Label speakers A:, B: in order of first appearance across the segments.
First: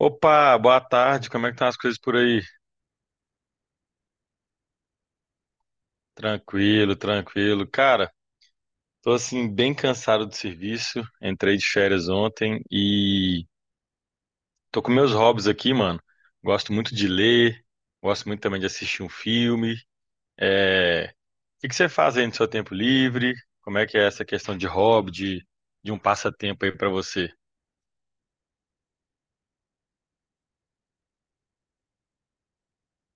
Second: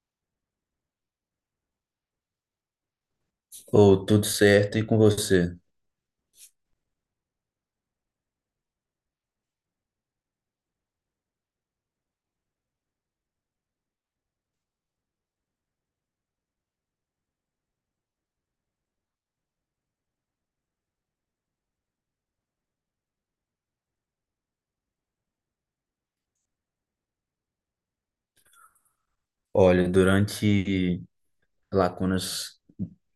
A: Opa, boa tarde. Como é que estão as coisas por aí?
B: Ou tudo certo e com você?
A: Tranquilo, tranquilo. Cara, tô assim bem cansado do serviço. Entrei de férias ontem e tô com meus hobbies aqui, mano. Gosto muito de ler, gosto muito também de assistir um filme. É... O que que você faz aí no seu tempo livre? Como é que é essa questão de hobby, de um passatempo aí pra você?
B: Olha, durante lacunas,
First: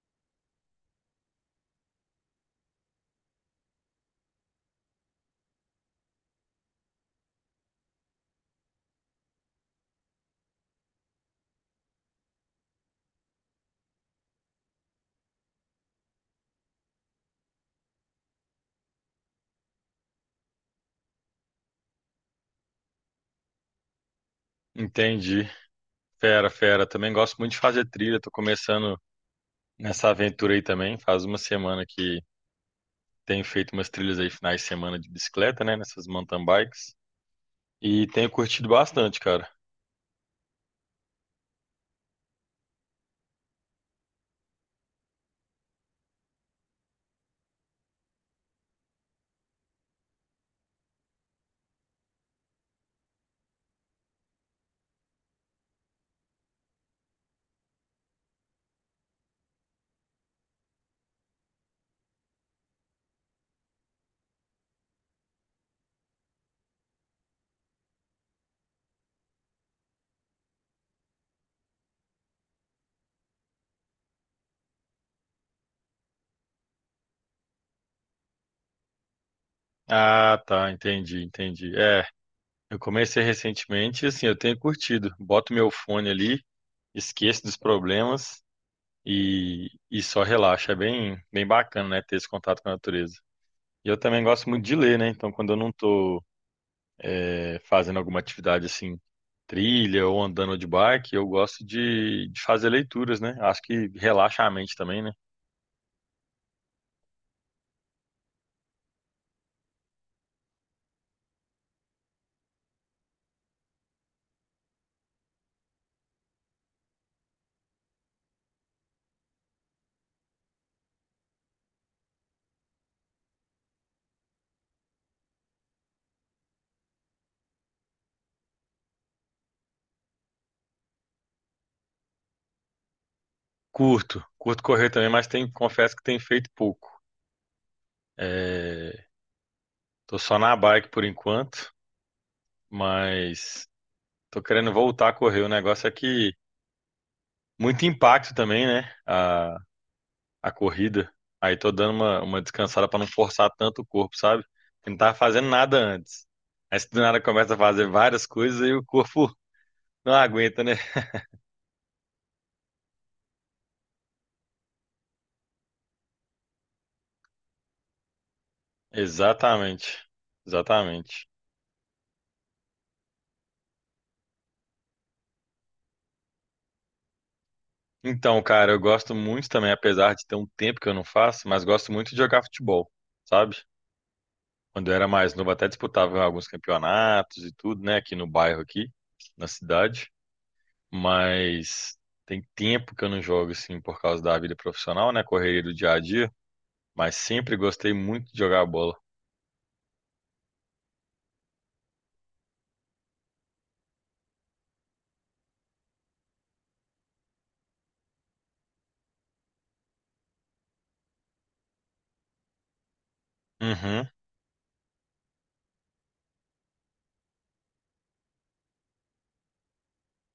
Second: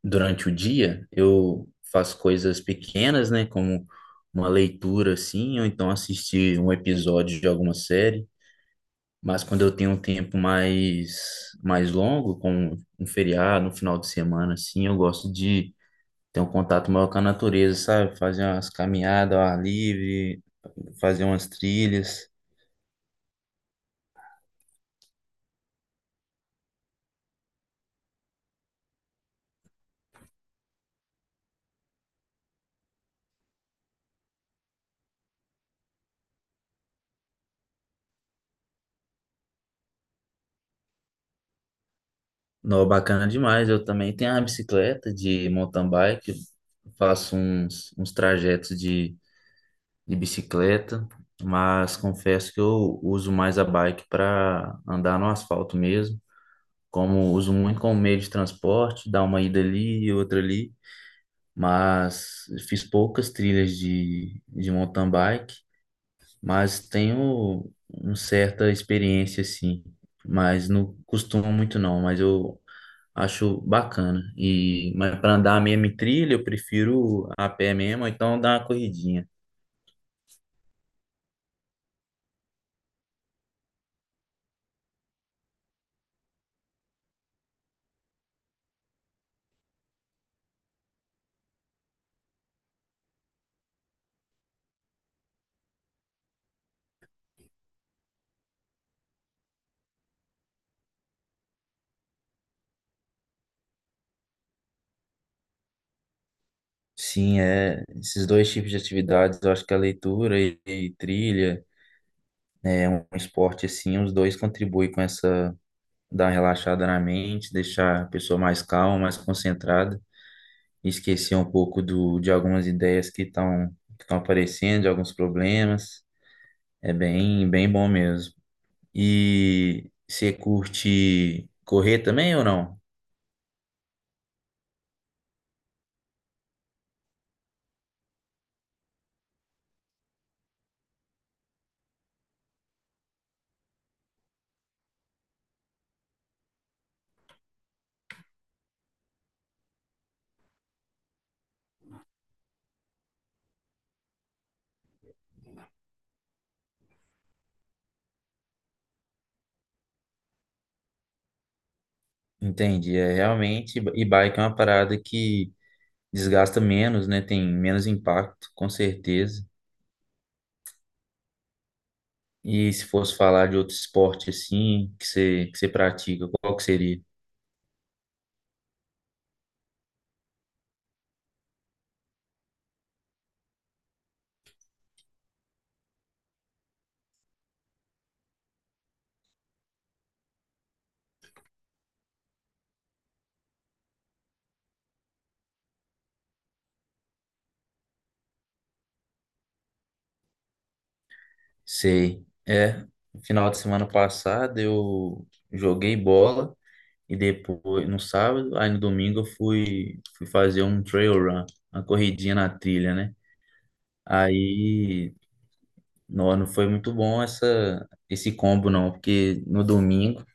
B: durante o dia, eu faço coisas pequenas, né? Como uma leitura, assim, ou então assistir um episódio de alguma série. Mas quando eu tenho um tempo mais longo, como um feriado, um final de semana, assim, eu gosto de ter um contato maior com a natureza, sabe? Fazer umas caminhadas ao ar livre, fazer umas trilhas.
A: Entendi. Fera, fera. Também gosto muito de fazer trilha. Tô começando nessa aventura aí também. Faz uma semana que tenho feito umas trilhas aí finais de semana de bicicleta, né? Nessas mountain bikes. E tenho curtido bastante, cara.
B: Não, bacana demais. Eu também tenho a bicicleta de mountain bike. Eu faço uns trajetos de bicicleta, mas confesso que eu uso mais a bike para andar no asfalto mesmo. Como uso muito como meio de transporte, dá uma ida ali e outra ali. Mas fiz poucas trilhas de mountain bike, mas tenho uma certa experiência assim. Mas não costumo muito não, mas eu acho bacana. E, mas para andar a mesma trilha, eu prefiro a pé mesmo, ou então dar uma corridinha.
A: Ah, tá, entendi, entendi. É, eu comecei recentemente e assim, eu tenho curtido. Boto meu fone ali, esqueço dos problemas e só relaxo. É bem, bem bacana, né? Ter esse contato com a natureza. E eu também gosto muito de ler, né? Então, quando eu não tô fazendo alguma atividade assim, trilha ou andando de bike, eu gosto de fazer leituras, né? Acho que relaxa a mente também, né?
B: Sim, é, esses dois tipos de atividades, eu acho que a leitura e trilha, né, é um esporte assim, os dois contribuem com essa, dar uma relaxada na mente, deixar a pessoa mais calma, mais concentrada, e esquecer um pouco do, de algumas ideias que estão aparecendo, de alguns problemas. É bem, bem bom mesmo. E você curte correr também ou não?
A: Curto correr também, mas tem, confesso que tem feito pouco. É, tô só na bike por enquanto, mas tô querendo voltar a correr. O negócio é que muito impacto também, né? A corrida. Aí tô dando uma descansada pra não forçar tanto o corpo, sabe? Eu não tava fazendo nada antes. Aí se do nada começa a fazer várias coisas e o corpo não aguenta, né?
B: Entendi, é realmente, e bike é uma parada que desgasta menos, né? Tem menos impacto, com certeza.
A: Exatamente, exatamente.
B: E se fosse falar de outro esporte assim, que você pratica, qual que seria?
A: Então, cara, eu gosto muito também, apesar de ter um tempo que eu não faço, mas gosto muito de jogar futebol, sabe? Quando eu era mais novo, até disputava alguns campeonatos e tudo, né? Aqui no bairro, aqui, na cidade. Mas tem tempo que eu não jogo, assim, por causa da vida profissional, né? Correria do dia a dia. Mas sempre gostei muito de jogar bola.
B: Sei. É, no final de semana passado eu joguei bola e depois, no sábado, aí no domingo eu fui, fui fazer um trail run, uma corridinha na trilha, né?
A: Uhum,
B: Aí, não foi muito bom essa, esse combo não, porque no domingo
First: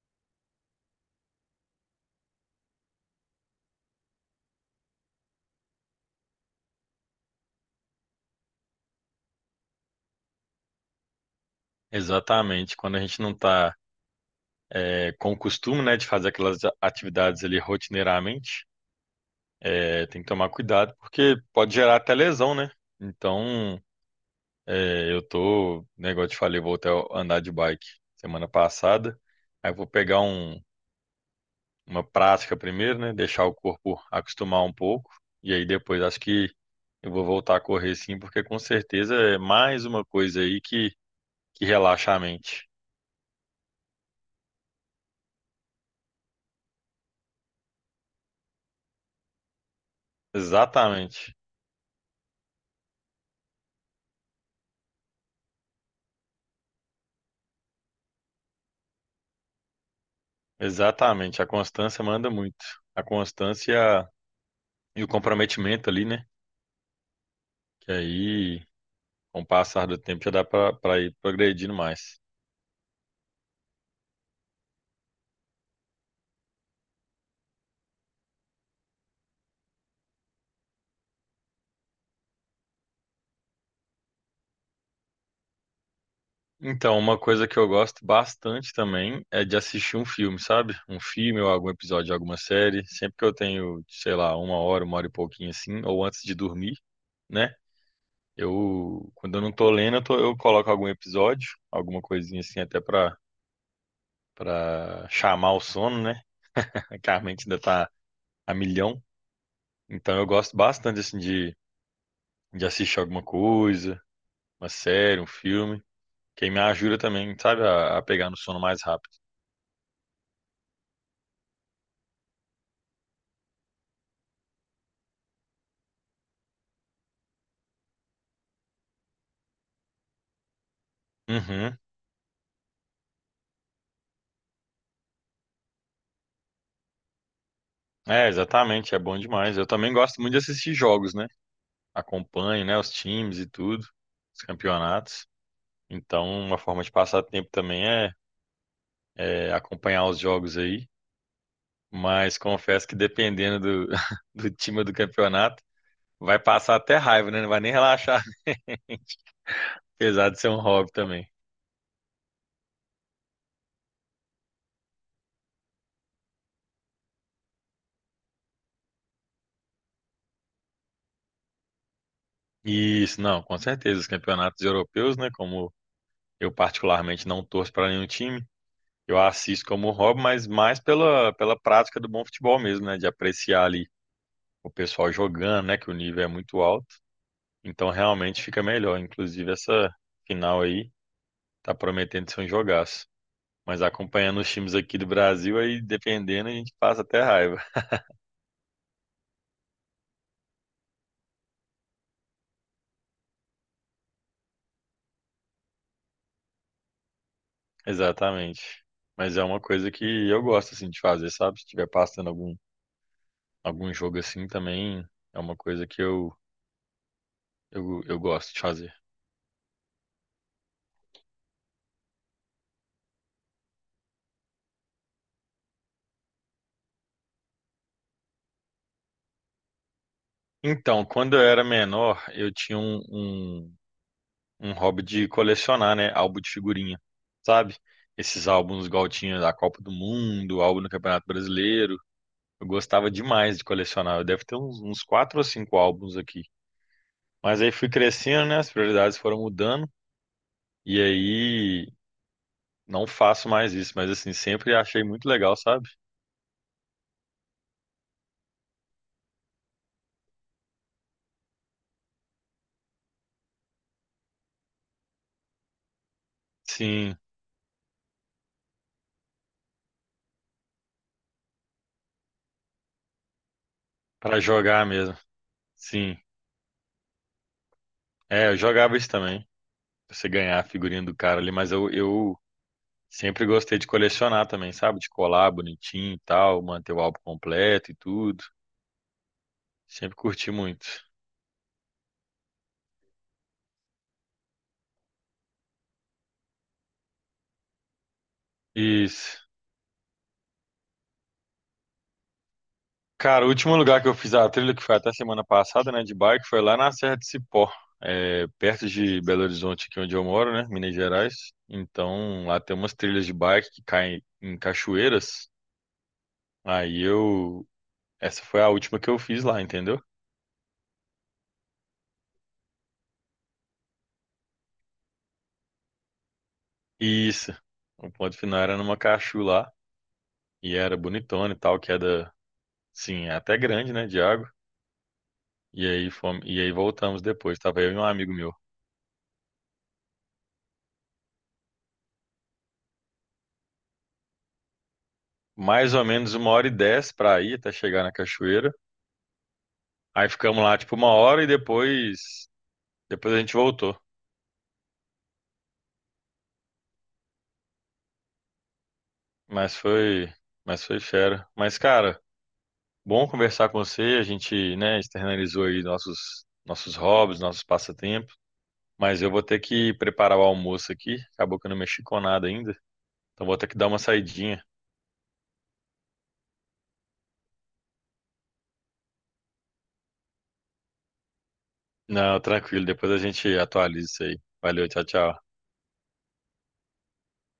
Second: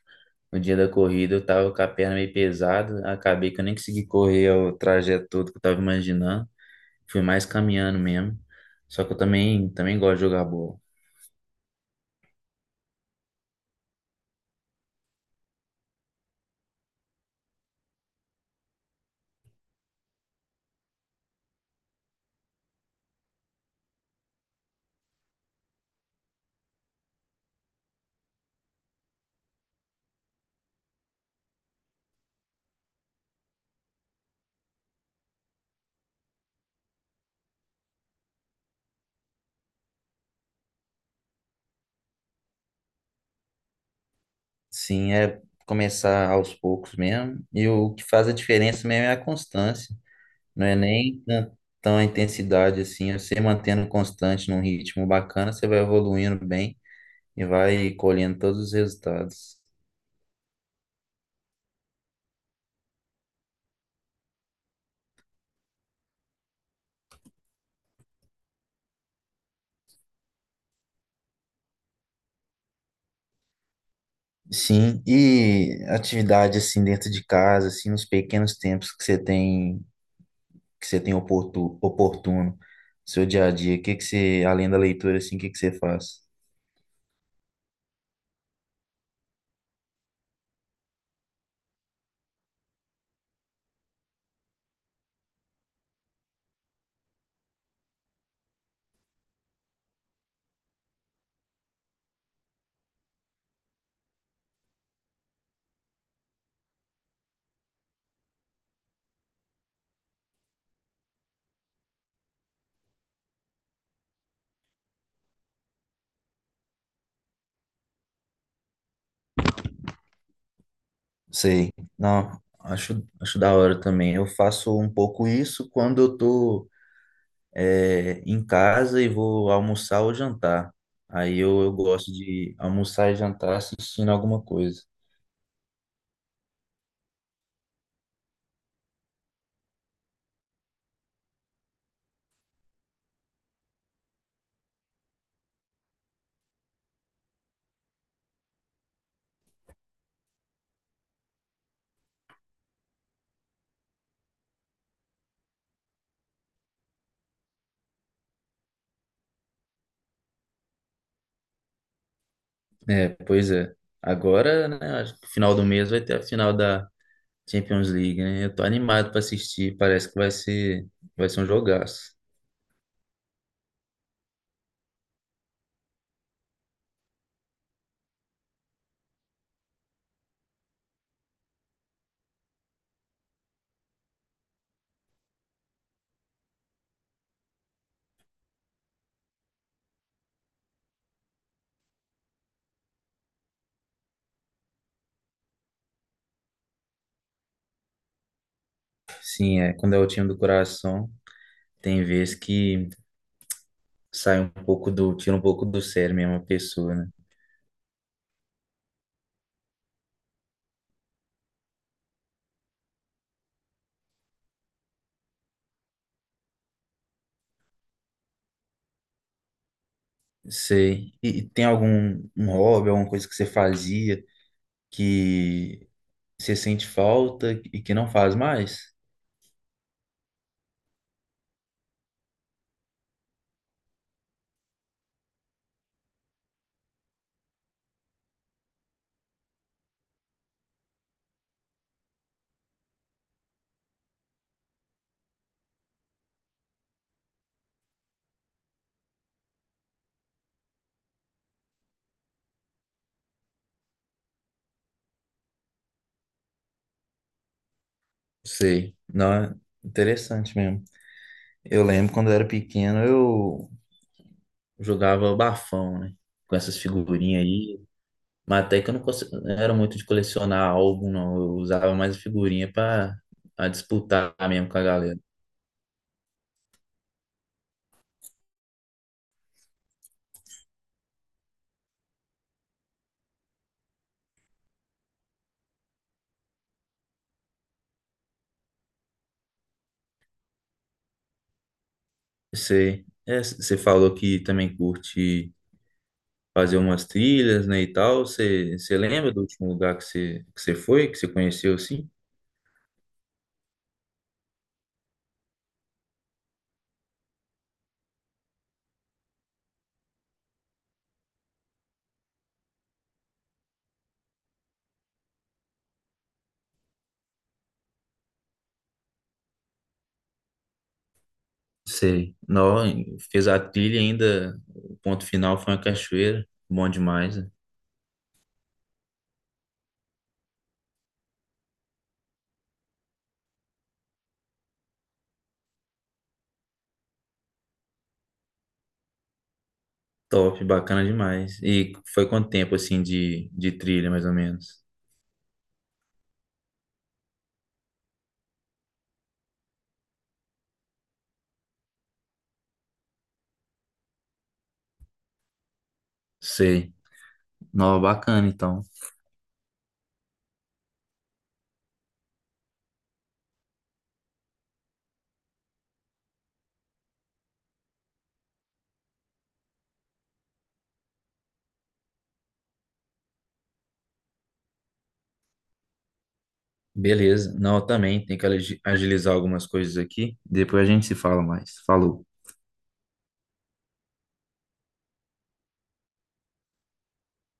B: no dia da corrida eu tava com a perna meio pesada, acabei que eu nem consegui correr o trajeto todo que eu tava imaginando. Fui mais caminhando mesmo. Só que eu também gosto de jogar bola.
A: exatamente. Quando a gente não tá, com o costume, né, de fazer aquelas atividades ali rotineiramente, tem que tomar cuidado, porque pode gerar até lesão, né? Então, eu tô, negócio te falei, vou até andar de bike semana passada. Aí eu vou pegar um, uma prática primeiro, né? Deixar o corpo acostumar um pouco. E aí depois acho que eu vou voltar a correr sim, porque com certeza é mais uma coisa aí que relaxa a mente.
B: Sim, é começar aos poucos mesmo. E o que faz a diferença mesmo é a constância. Não é nem
A: Exatamente,
B: tão a intensidade assim. É você mantendo constante num ritmo bacana, você vai evoluindo bem e vai colhendo todos os resultados.
A: exatamente. A constância manda muito. A constância e o comprometimento ali, né? Que aí, com o passar do tempo já dá para ir progredindo mais.
B: Sim, e atividade assim dentro de casa, assim, nos pequenos tempos que você tem oportuno, seu dia a dia, o que que você, além da leitura, assim, o que que você faz?
A: Então, uma coisa que eu gosto bastante também é de assistir um filme, sabe? Um filme ou algum episódio de alguma série. Sempre que eu tenho, sei lá, uma hora e pouquinho assim, ou antes de dormir, né? Eu, quando eu não tô lendo, eu coloco algum episódio, alguma coisinha assim, até pra chamar o sono, né? Que a mente ainda tá a milhão. Então, eu gosto bastante, assim, de assistir alguma coisa, uma série, um filme. Quem me ajuda também, sabe, a pegar no sono mais rápido.
B: Sei, não, acho da hora também. Eu faço um pouco isso quando eu tô é, em casa e vou almoçar ou jantar. Aí eu
A: Uhum.
B: gosto de almoçar e jantar assistindo alguma coisa.
A: É, exatamente, é bom demais. Eu também gosto muito de assistir jogos, né? Acompanho, né, os times e tudo, os campeonatos. Então, uma forma de passar tempo também é acompanhar os jogos aí. Mas confesso que dependendo do, do time do campeonato, vai passar até raiva, né? Não vai nem relaxar, apesar de ser um hobby também.
B: É, pois é. Agora, né, acho que final do mês vai ter a final da Champions League, né? Eu tô animado pra assistir. Parece que vai ser um jogaço.
A: Isso, não, com certeza. Os campeonatos europeus, né? Como eu particularmente não torço para nenhum time, eu assisto como hobby, mas mais pela, prática do bom futebol mesmo, né? De apreciar ali o pessoal jogando, né? Que o nível é muito alto. Então realmente fica melhor. Inclusive essa final aí tá prometendo ser um jogaço. Mas acompanhando os times aqui do Brasil, aí dependendo, a gente passa até raiva.
B: Sim, é. Quando é o time do coração, tem vezes que sai um pouco do, tira um pouco do sério mesmo a pessoa, né?
A: Exatamente. Mas é uma coisa que eu gosto assim de fazer, sabe? Se estiver passando algum, jogo assim também, é uma coisa que eu gosto de fazer.
B: Sei. E tem algum um hobby, alguma coisa que você fazia que você sente falta e que não faz mais?
A: Então, quando eu era menor, eu tinha um, um hobby de colecionar, né? Álbum de figurinha, sabe? Esses álbuns igual tinha da Copa do Mundo, álbum do Campeonato Brasileiro. Eu gostava demais de colecionar. Eu devo ter uns quatro ou cinco álbuns aqui. Mas aí fui crescendo, né? As prioridades foram mudando. E aí não faço mais isso. Mas assim, sempre achei muito legal, sabe?
B: Sei. Não, é interessante mesmo. Eu lembro quando eu era pequeno, eu jogava bafão, né? Com essas
A: Sim,
B: figurinhas aí. Mas até que eu não, não era muito de colecionar álbum, não. Eu usava mais figurinha pra disputar
A: pra
B: mesmo com a
A: jogar mesmo.
B: galera.
A: Sim. É, eu jogava isso também. Pra você ganhar a figurinha do cara ali, mas eu sempre gostei de colecionar também, sabe? De colar bonitinho e tal, manter o álbum completo e tudo. Sempre curti muito.
B: Você, é, você falou que também curte fazer umas trilhas, né, e tal. Você, você lembra
A: Isso.
B: do último lugar que você foi, que você conheceu, assim?
A: Cara, o último lugar que eu fiz a trilha, que foi até semana passada, né, de bike, foi lá na Serra de Cipó, perto de Belo Horizonte, aqui onde eu moro, né, Minas Gerais. Então, lá tem umas trilhas de bike que caem em cachoeiras. Aí eu. Essa foi a última que eu fiz lá, entendeu?
B: Sei. Não, fez a trilha ainda. O ponto final foi uma cachoeira. Bom
A: E
B: demais, né?
A: isso. O ponto final era numa cachu lá, e era bonitona e tal, queda. Sim, é até grande, né, de água. E aí fomos, e aí voltamos depois. Tava eu e um amigo meu.
B: Top, bacana demais. E foi quanto tempo, assim, de trilha, mais ou menos?
A: Mais ou menos uma hora e dez para ir até chegar na cachoeira. Aí ficamos lá tipo uma hora e depois, a gente voltou.
B: Sei. Não, bacana, então.
A: Mas foi, mas foi fera. Mas cara, bom conversar com você. A gente, né, externalizou aí nossos hobbies, nossos passatempos. Mas eu vou ter que preparar o almoço aqui. Acabou que eu não mexi com nada ainda. Então vou ter que dar uma saidinha.
B: Beleza. Não, eu também tenho que agilizar algumas coisas aqui. Depois a gente se fala mais. Falou.
A: Não, tranquilo. Depois a gente atualiza isso aí. Valeu, tchau, tchau.